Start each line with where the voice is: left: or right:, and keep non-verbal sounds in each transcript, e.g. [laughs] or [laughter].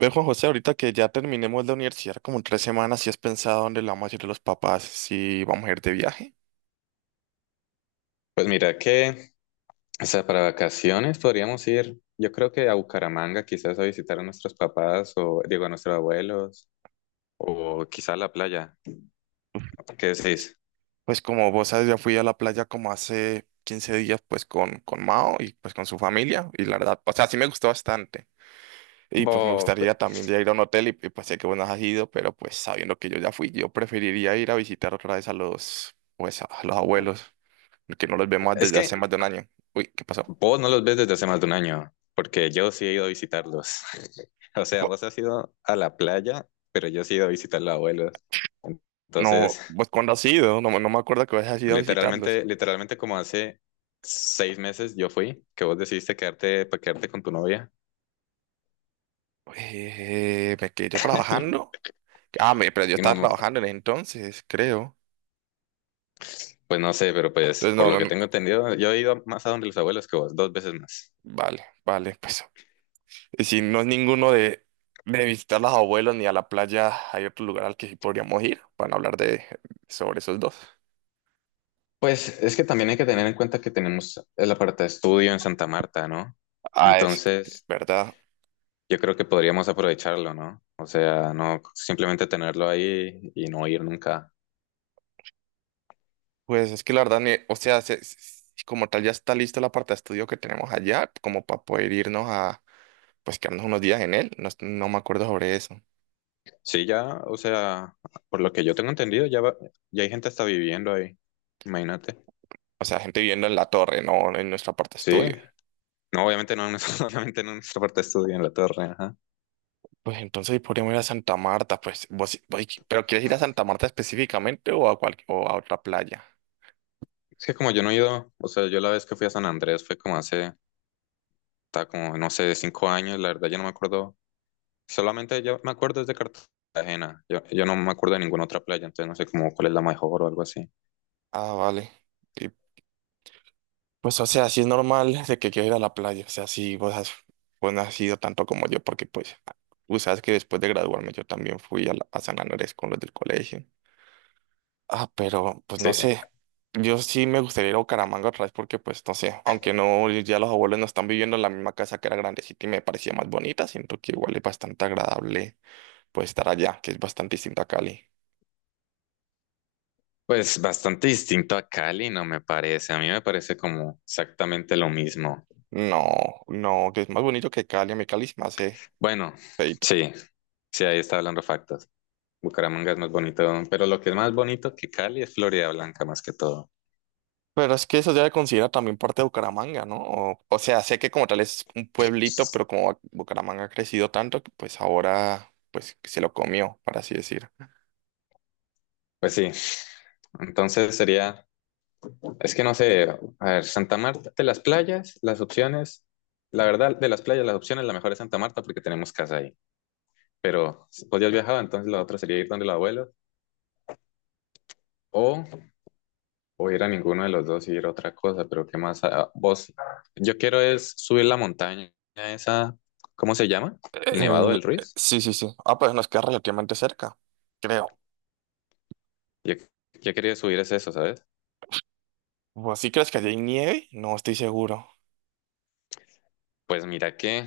right: Ve, Juan José, ahorita que ya terminemos la universidad, como en 3 semanas, si has pensado dónde le vamos a ir a los papás, si vamos a ir de viaje.
left: Pues mira que, o sea, para vacaciones podríamos ir, yo creo que a Bucaramanga, quizás a visitar a nuestros papás o, digo, a nuestros abuelos, o quizás a la playa. ¿Qué decís?
right: Pues como vos sabes, ya fui a la playa como hace 15 días, pues con Mao y pues con su familia, y la verdad, o sea, sí me gustó bastante. Y pues me
left: Vos,
right: gustaría también ya ir a un hotel, pues sé que vos no has ido, pero pues sabiendo que yo ya fui, yo preferiría ir a visitar otra vez a los, pues a los abuelos, que no los vemos
left: es
right: desde hace más
left: que
right: de un año. Uy, ¿qué pasó?
left: vos no los ves desde hace más de un año, porque yo sí he ido a visitarlos. [laughs] O sea,
right: Vo-
left: vos has ido a la playa, pero yo sí he ido a visitar a los abuelos.
right: No,
left: Entonces,
right: pues cuando has ido, no, no me acuerdo que vos has ido a visitarlos.
left: literalmente como hace 6 meses yo fui, que vos decidiste quedarte, para quedarte con tu novia.
right: Me quedé yo trabajando.
left: [laughs]
right: Ah, pero yo
left: Y
right: estaba
left: no,
right: trabajando en ese entonces, creo.
left: pues no sé, pero pues
right: Entonces,
left: por
right: no,
left: lo
right: no,
left: que
right: no.
left: tengo entendido, yo he ido más a donde los abuelos que vos, 2 veces más.
right: Vale, vale, pues. Y si no es ninguno de visitar a los abuelos ni a la playa, hay otro lugar al que sí podríamos ir para no hablar de, sobre esos dos.
left: Pues es que también hay que tener en cuenta que tenemos el aparta estudio en Santa Marta, ¿no?
right: Ah, es
left: Entonces,
right: verdad.
left: yo creo que podríamos aprovecharlo, ¿no? O sea, no simplemente tenerlo ahí y no ir nunca.
right: Pues es que la verdad, o sea, como tal ya está lista la parte de estudio que tenemos allá, como para poder irnos a, pues quedarnos unos días en él. No, no me acuerdo sobre eso.
left: Sí, ya, o sea, por lo que yo tengo entendido, ya, ya hay gente está viviendo ahí. Imagínate.
right: O sea, gente viviendo en la torre, no en nuestra parte de
left: Sí,
right: estudio.
left: no, obviamente no, [laughs] obviamente no en nuestra parte de estudio, en la torre, ajá.
right: Pues entonces podríamos ir a Santa Marta, pues vos, sí, pero ¿quieres ir a Santa Marta específicamente o a cual, o a otra playa?
left: Es que como yo no he ido, o sea, yo la vez que fui a San Andrés fue como hace está como, no sé, de 5 años, la verdad yo no me acuerdo, solamente yo me acuerdo es de Cartagena, yo no me acuerdo de ninguna otra playa, entonces no sé cómo cuál es la mejor o algo así.
right: Ah, vale. Y, pues o sea, sí es normal de que quieras ir a la playa, o sea, vos no has ido tanto como yo, porque pues tú sabes que después de graduarme yo también fui a, a San Andrés con los del colegio. Ah, pero pues
left: Sí,
right: no sé, yo sí me gustaría ir a Bucaramanga otra vez porque pues no sé, aunque no, ya los abuelos no están viviendo en la misma casa que era grandecita y me parecía más bonita, siento que igual es bastante agradable. Pues estar allá, que es bastante distinto a Cali.
left: pues bastante distinto a Cali, no me parece, a mí me parece como exactamente lo mismo.
right: No, no, que es más bonito que Cali. A mí Cali es más hace
left: Bueno,
right: feíto.
left: sí, sí, ahí está hablando factos. Bucaramanga es más bonito, pero lo que es más bonito que Cali es Florida Blanca más que todo.
right: Pero es que eso ya se considera también parte de Bucaramanga, ¿no? O sea, sé que como tal es un pueblito, pero como Bucaramanga ha crecido tanto, que pues ahora pues se lo comió, por así decir.
left: Pues sí, entonces sería... Es que no sé, a ver, Santa Marta, de las playas, las opciones, la verdad, de las playas, las opciones, la mejor es Santa Marta porque tenemos casa ahí. Pero si podías viajar, entonces la otra sería ir donde los abuelos o, o ir a ninguno de los dos y ir a otra cosa. Pero ¿qué más? Ah, vos, yo quiero es subir la montaña, esa, ¿cómo se llama? El Nevado del Ruiz.
right: Sí, sí, sí. Ah, pues nos queda relativamente cerca, creo.
left: Yo, yo quería subir es eso, ¿sabes?
right: ¿O ¿Así crees que allí hay nieve? No estoy seguro.
left: Pues mira que...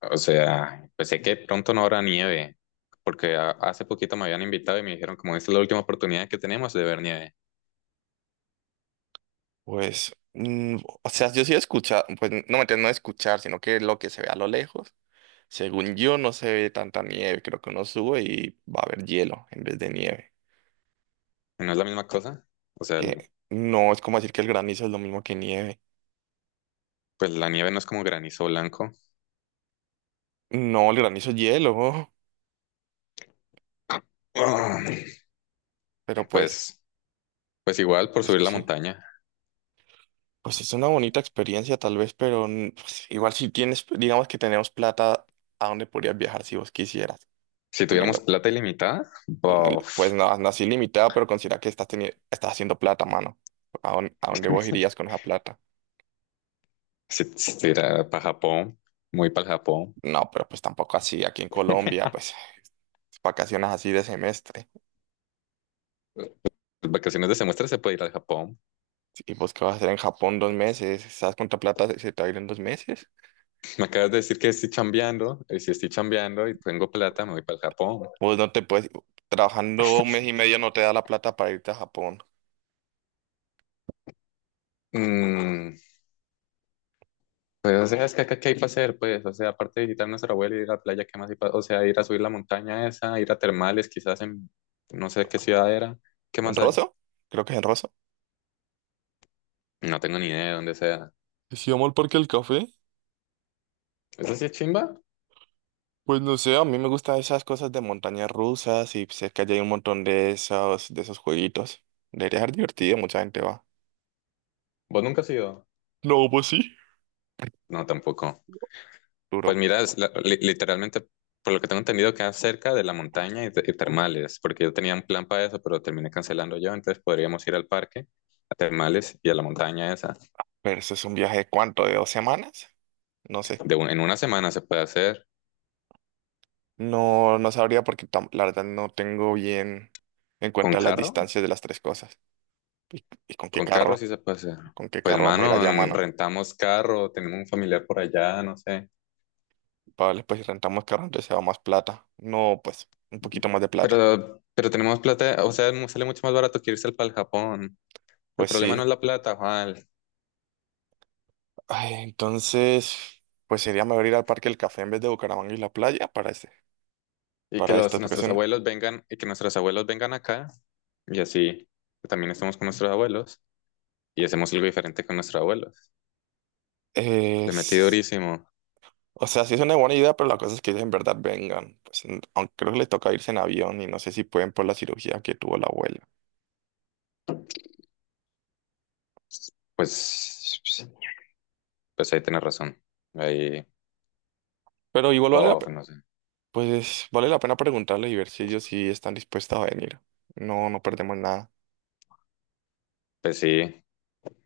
left: O sea, pues sé que pronto no habrá nieve, porque hace poquito me habían invitado y me dijeron como esta es la última oportunidad que tenemos de ver nieve.
right: Pues, o sea, yo sí he escuchado, pues no escuchar, sino que lo que se ve a lo lejos, según yo no se ve tanta nieve, creo que uno sube y va a haber hielo en vez de nieve,
left: ¿Y no es la misma cosa? O sea,
right: que no es como decir que el granizo es lo mismo que nieve,
left: pues la nieve no es como granizo blanco.
right: no, el granizo es hielo,
left: Ah,
right: [laughs] pero pues,
left: Pues, pues igual por subir la
right: sí,
left: montaña.
right: pues es una bonita experiencia tal vez, pero pues, igual si tienes, digamos que tenemos plata, ¿a dónde podrías viajar si vos quisieras?
left: Si tuviéramos
right: Teniendo
left: plata ilimitada,
right: Pues, no,
left: bof.
right: pues no, no así limitado, pero considera que estás, estás haciendo plata, mano. A dónde vos irías
left: [laughs]
right: con esa plata?
left: Si estuviera para Japón, muy para Japón.
right: No, pero pues tampoco así. Aquí en Colombia, pues vacaciones así de semestre.
left: Las vacaciones de semestre se puede ir al Japón.
right: Sí, ¿y vos qué vas a hacer en Japón 2 meses? ¿Sabes cuánta plata se te va a ir en 2 meses?
left: Me acabas de decir que estoy chambeando, y si estoy chambeando y tengo plata, me voy para el Japón.
right: Vos no te puedes... Trabajando un mes y medio no te da la plata para irte a Japón.
left: Mm. Pues, o sea, es que acá, ¿qué hay para hacer? Pues, o sea, aparte de visitar a nuestra abuela y ir a la playa, ¿qué más hay para... O sea, ir a subir la montaña esa, ir a termales, quizás en no sé qué ciudad era. ¿Qué
right: ¿En
left: más hay?
right: Rosso? Creo que es en Rosso.
left: No tengo ni idea de dónde sea.
right: Si vamos al Parque del Café.
left: ¿Eso sí es chimba?
right: Pues no sé, a mí me gustan esas cosas de montañas rusas y cerca ya hay un montón de esos jueguitos. Debería ser divertido, mucha gente va.
left: ¿Vos nunca has ido?
right: No, pues sí.
left: No, tampoco. Pues
right: Duro.
left: mira, es literalmente, por lo que tengo entendido, queda cerca de la montaña y, y termales, porque yo tenía un plan para eso, pero terminé cancelando yo, entonces podríamos ir al parque, a termales y a la montaña esa.
right: Pero eso es un viaje de cuánto, ¿de 2 semanas? No sé.
left: De en una semana se puede hacer.
right: No, no sabría porque la verdad no tengo bien en
left: ¿Con
right: cuenta las
left: carro?
right: distancias de las tres cosas. ¿Y con qué
left: Con carro
right: carro?
left: sí se puede hacer.
right: ¿Con qué
left: Pues,
right: carro vamos a ir
left: mano,
right: allá, mano?
left: rentamos carro, tenemos un familiar por allá, no sé.
right: Vale, pues si rentamos carro, entonces se va más plata. No, pues un poquito más de plata.
left: Pero tenemos plata, o sea, sale mucho más barato que irse al pa'l Japón. El
right: Pues
left: problema no
right: sí.
left: es la plata, Juan.
right: Ay, entonces, pues sería mejor ir al Parque del Café en vez de Bucaramanga y la playa para este,
left: Y que
right: para
left: los,
right: estas
left: nuestros
right: vacaciones.
left: abuelos vengan, y que nuestros abuelos vengan acá, y así que también estamos con nuestros abuelos, y hacemos algo diferente con nuestros abuelos. Le metí
right: Es
left: durísimo.
right: O sea, sí es una buena idea, pero la cosa es que ellos en verdad vengan. Pues, aunque creo que les toca irse en avión y no sé si pueden por la cirugía que tuvo la abuela.
left: Pues, pues ahí tienes razón. Ahí,
right: Pero igual vale la,
left: bof, no sé.
right: pues, vale la pena preguntarles y ver si ellos sí están dispuestos a venir. No, no perdemos nada.
left: Pues sí.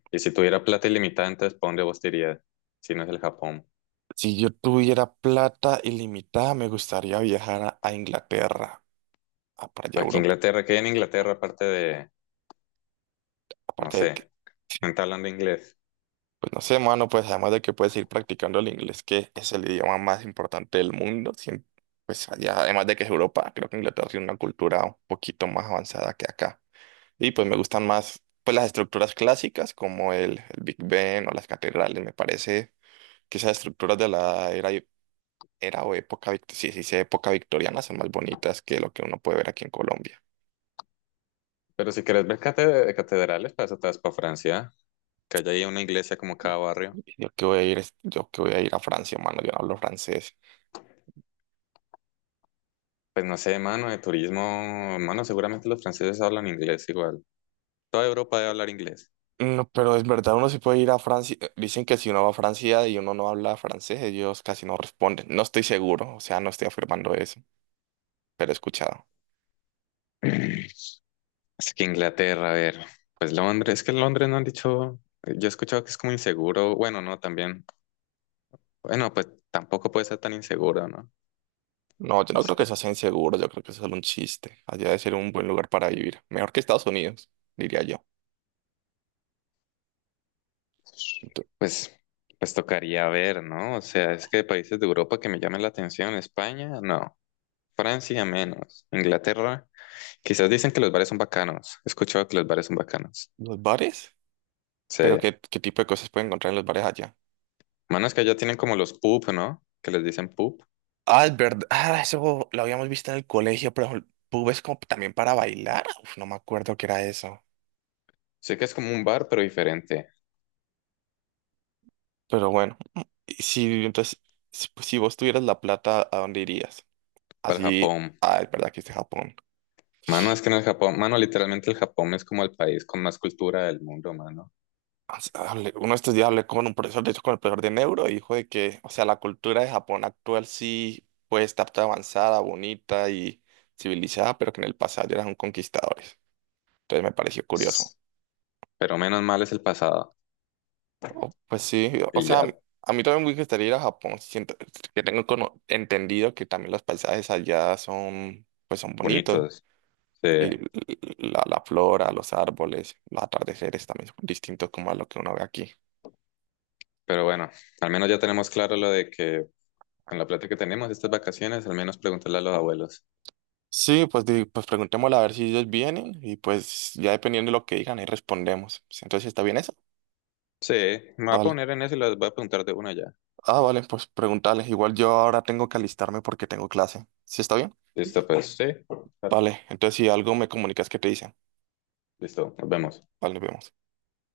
left: Y si tuviera plata ilimitada, entonces, ¿para dónde vos te irías? Si no es el Japón.
right: Si yo tuviera plata ilimitada, me gustaría viajar a Inglaterra, a, para allá a
left: ¿Para que
right: Europa.
left: Inglaterra? ¿Que hay en Inglaterra, aparte de, no
right: Aparte de que
left: sé,
right: [laughs]
left: no te hablan de inglés?
right: pues no sé, mano, pues además de que puedes ir practicando el inglés, que es el idioma más importante del mundo, pues allá, además de que es Europa, creo que Inglaterra tiene una cultura un poquito más avanzada que acá. Y pues me gustan más pues las estructuras clásicas como el Big Ben o las catedrales, me parece que esas estructuras de la era, era o época, sí, sí, sí, época victoriana son más bonitas que lo que uno puede ver aquí en Colombia.
left: Pero si quieres ver catedrales, para eso te vas para Francia, que haya ahí una iglesia como cada barrio.
right: Yo que voy a ir, yo que voy a ir a Francia, mano, yo no hablo francés.
left: Pues no sé, mano, de turismo, mano, seguramente los franceses hablan inglés igual. Toda Europa debe hablar inglés.
right: No, pero es verdad, uno sí puede ir a Francia. Dicen que si uno va a Francia y uno no habla francés, ellos casi no responden. No estoy seguro, o sea, no estoy afirmando eso, pero he escuchado.
left: [clears throat] Así que Inglaterra, a ver, pues Londres, es que Londres no han dicho, yo he escuchado que es como inseguro, bueno, no, también, bueno, pues tampoco puede ser tan inseguro, ¿no?
right: No, yo no creo que
left: O...
right: eso sea inseguro, yo creo que es solo un chiste. Allá debe ser un buen lugar para vivir. Mejor que Estados Unidos, diría yo. Ento-
left: Pues, pues tocaría ver, ¿no? O sea, es que de países de Europa que me llamen la atención, España, no. Francia, menos. Inglaterra, quizás dicen que los bares son bacanos. He escuchado que los bares son bacanos.
right: ¿Los bares?
left: Sí.
right: ¿Pero qué, qué tipo de cosas pueden encontrar en los bares allá?
left: Mano, es que allá tienen como los pub, ¿no? Que les dicen pub.
right: Ah, es verdad. Ah, eso lo habíamos visto en el colegio, pero pubes como también para bailar. Uf, no me acuerdo qué era eso.
left: Sé que es como un bar, pero diferente.
right: Pero bueno, y si entonces, si, pues, si vos tuvieras la plata, ¿a dónde irías?
left: Para el
right: Así,
left: Japón.
right: ah, es verdad que es de Japón.
left: Mano, es que en el Japón, mano, literalmente el Japón es como el país con más cultura del mundo, mano.
right: O sea, uno de estos días hablé con un profesor, de hecho con el profesor de neuro, y dijo de que, o sea, la cultura de Japón actual sí puede estar tan avanzada, bonita y civilizada, pero que en el pasado eran conquistadores. Entonces me pareció curioso.
left: S- Pero menos mal es el pasado.
right: Oh, pues sí, o
left: Y
right: sea,
left: ya,
right: a mí también me gustaría ir a Japón. Siento que tengo entendido que también los paisajes allá son, pues son bonitos.
left: bonitos. Sí.
right: Y la flora, los árboles, los atardeceres también son distintos como a lo que uno ve aquí.
left: Pero bueno. Al menos ya tenemos claro lo de que... Con la plata que tenemos estas vacaciones, al menos preguntarle a los abuelos.
right: Sí, pues, pues preguntémosle a ver si ellos vienen y pues ya dependiendo de lo que digan ahí respondemos. Sí, entonces, ¿está bien eso?
left: Sí, me voy a
right: Vale.
left: poner en eso y les voy a preguntar de una ya.
right: Ah, vale, pues preguntarles. Igual yo ahora tengo que alistarme porque tengo clase. ¿Sí está bien?
left: Listo, pues, sí. Claro.
right: Vale, entonces si algo me comunicas que te dicen.
left: Listo, nos vemos.
right: Vale, nos vemos.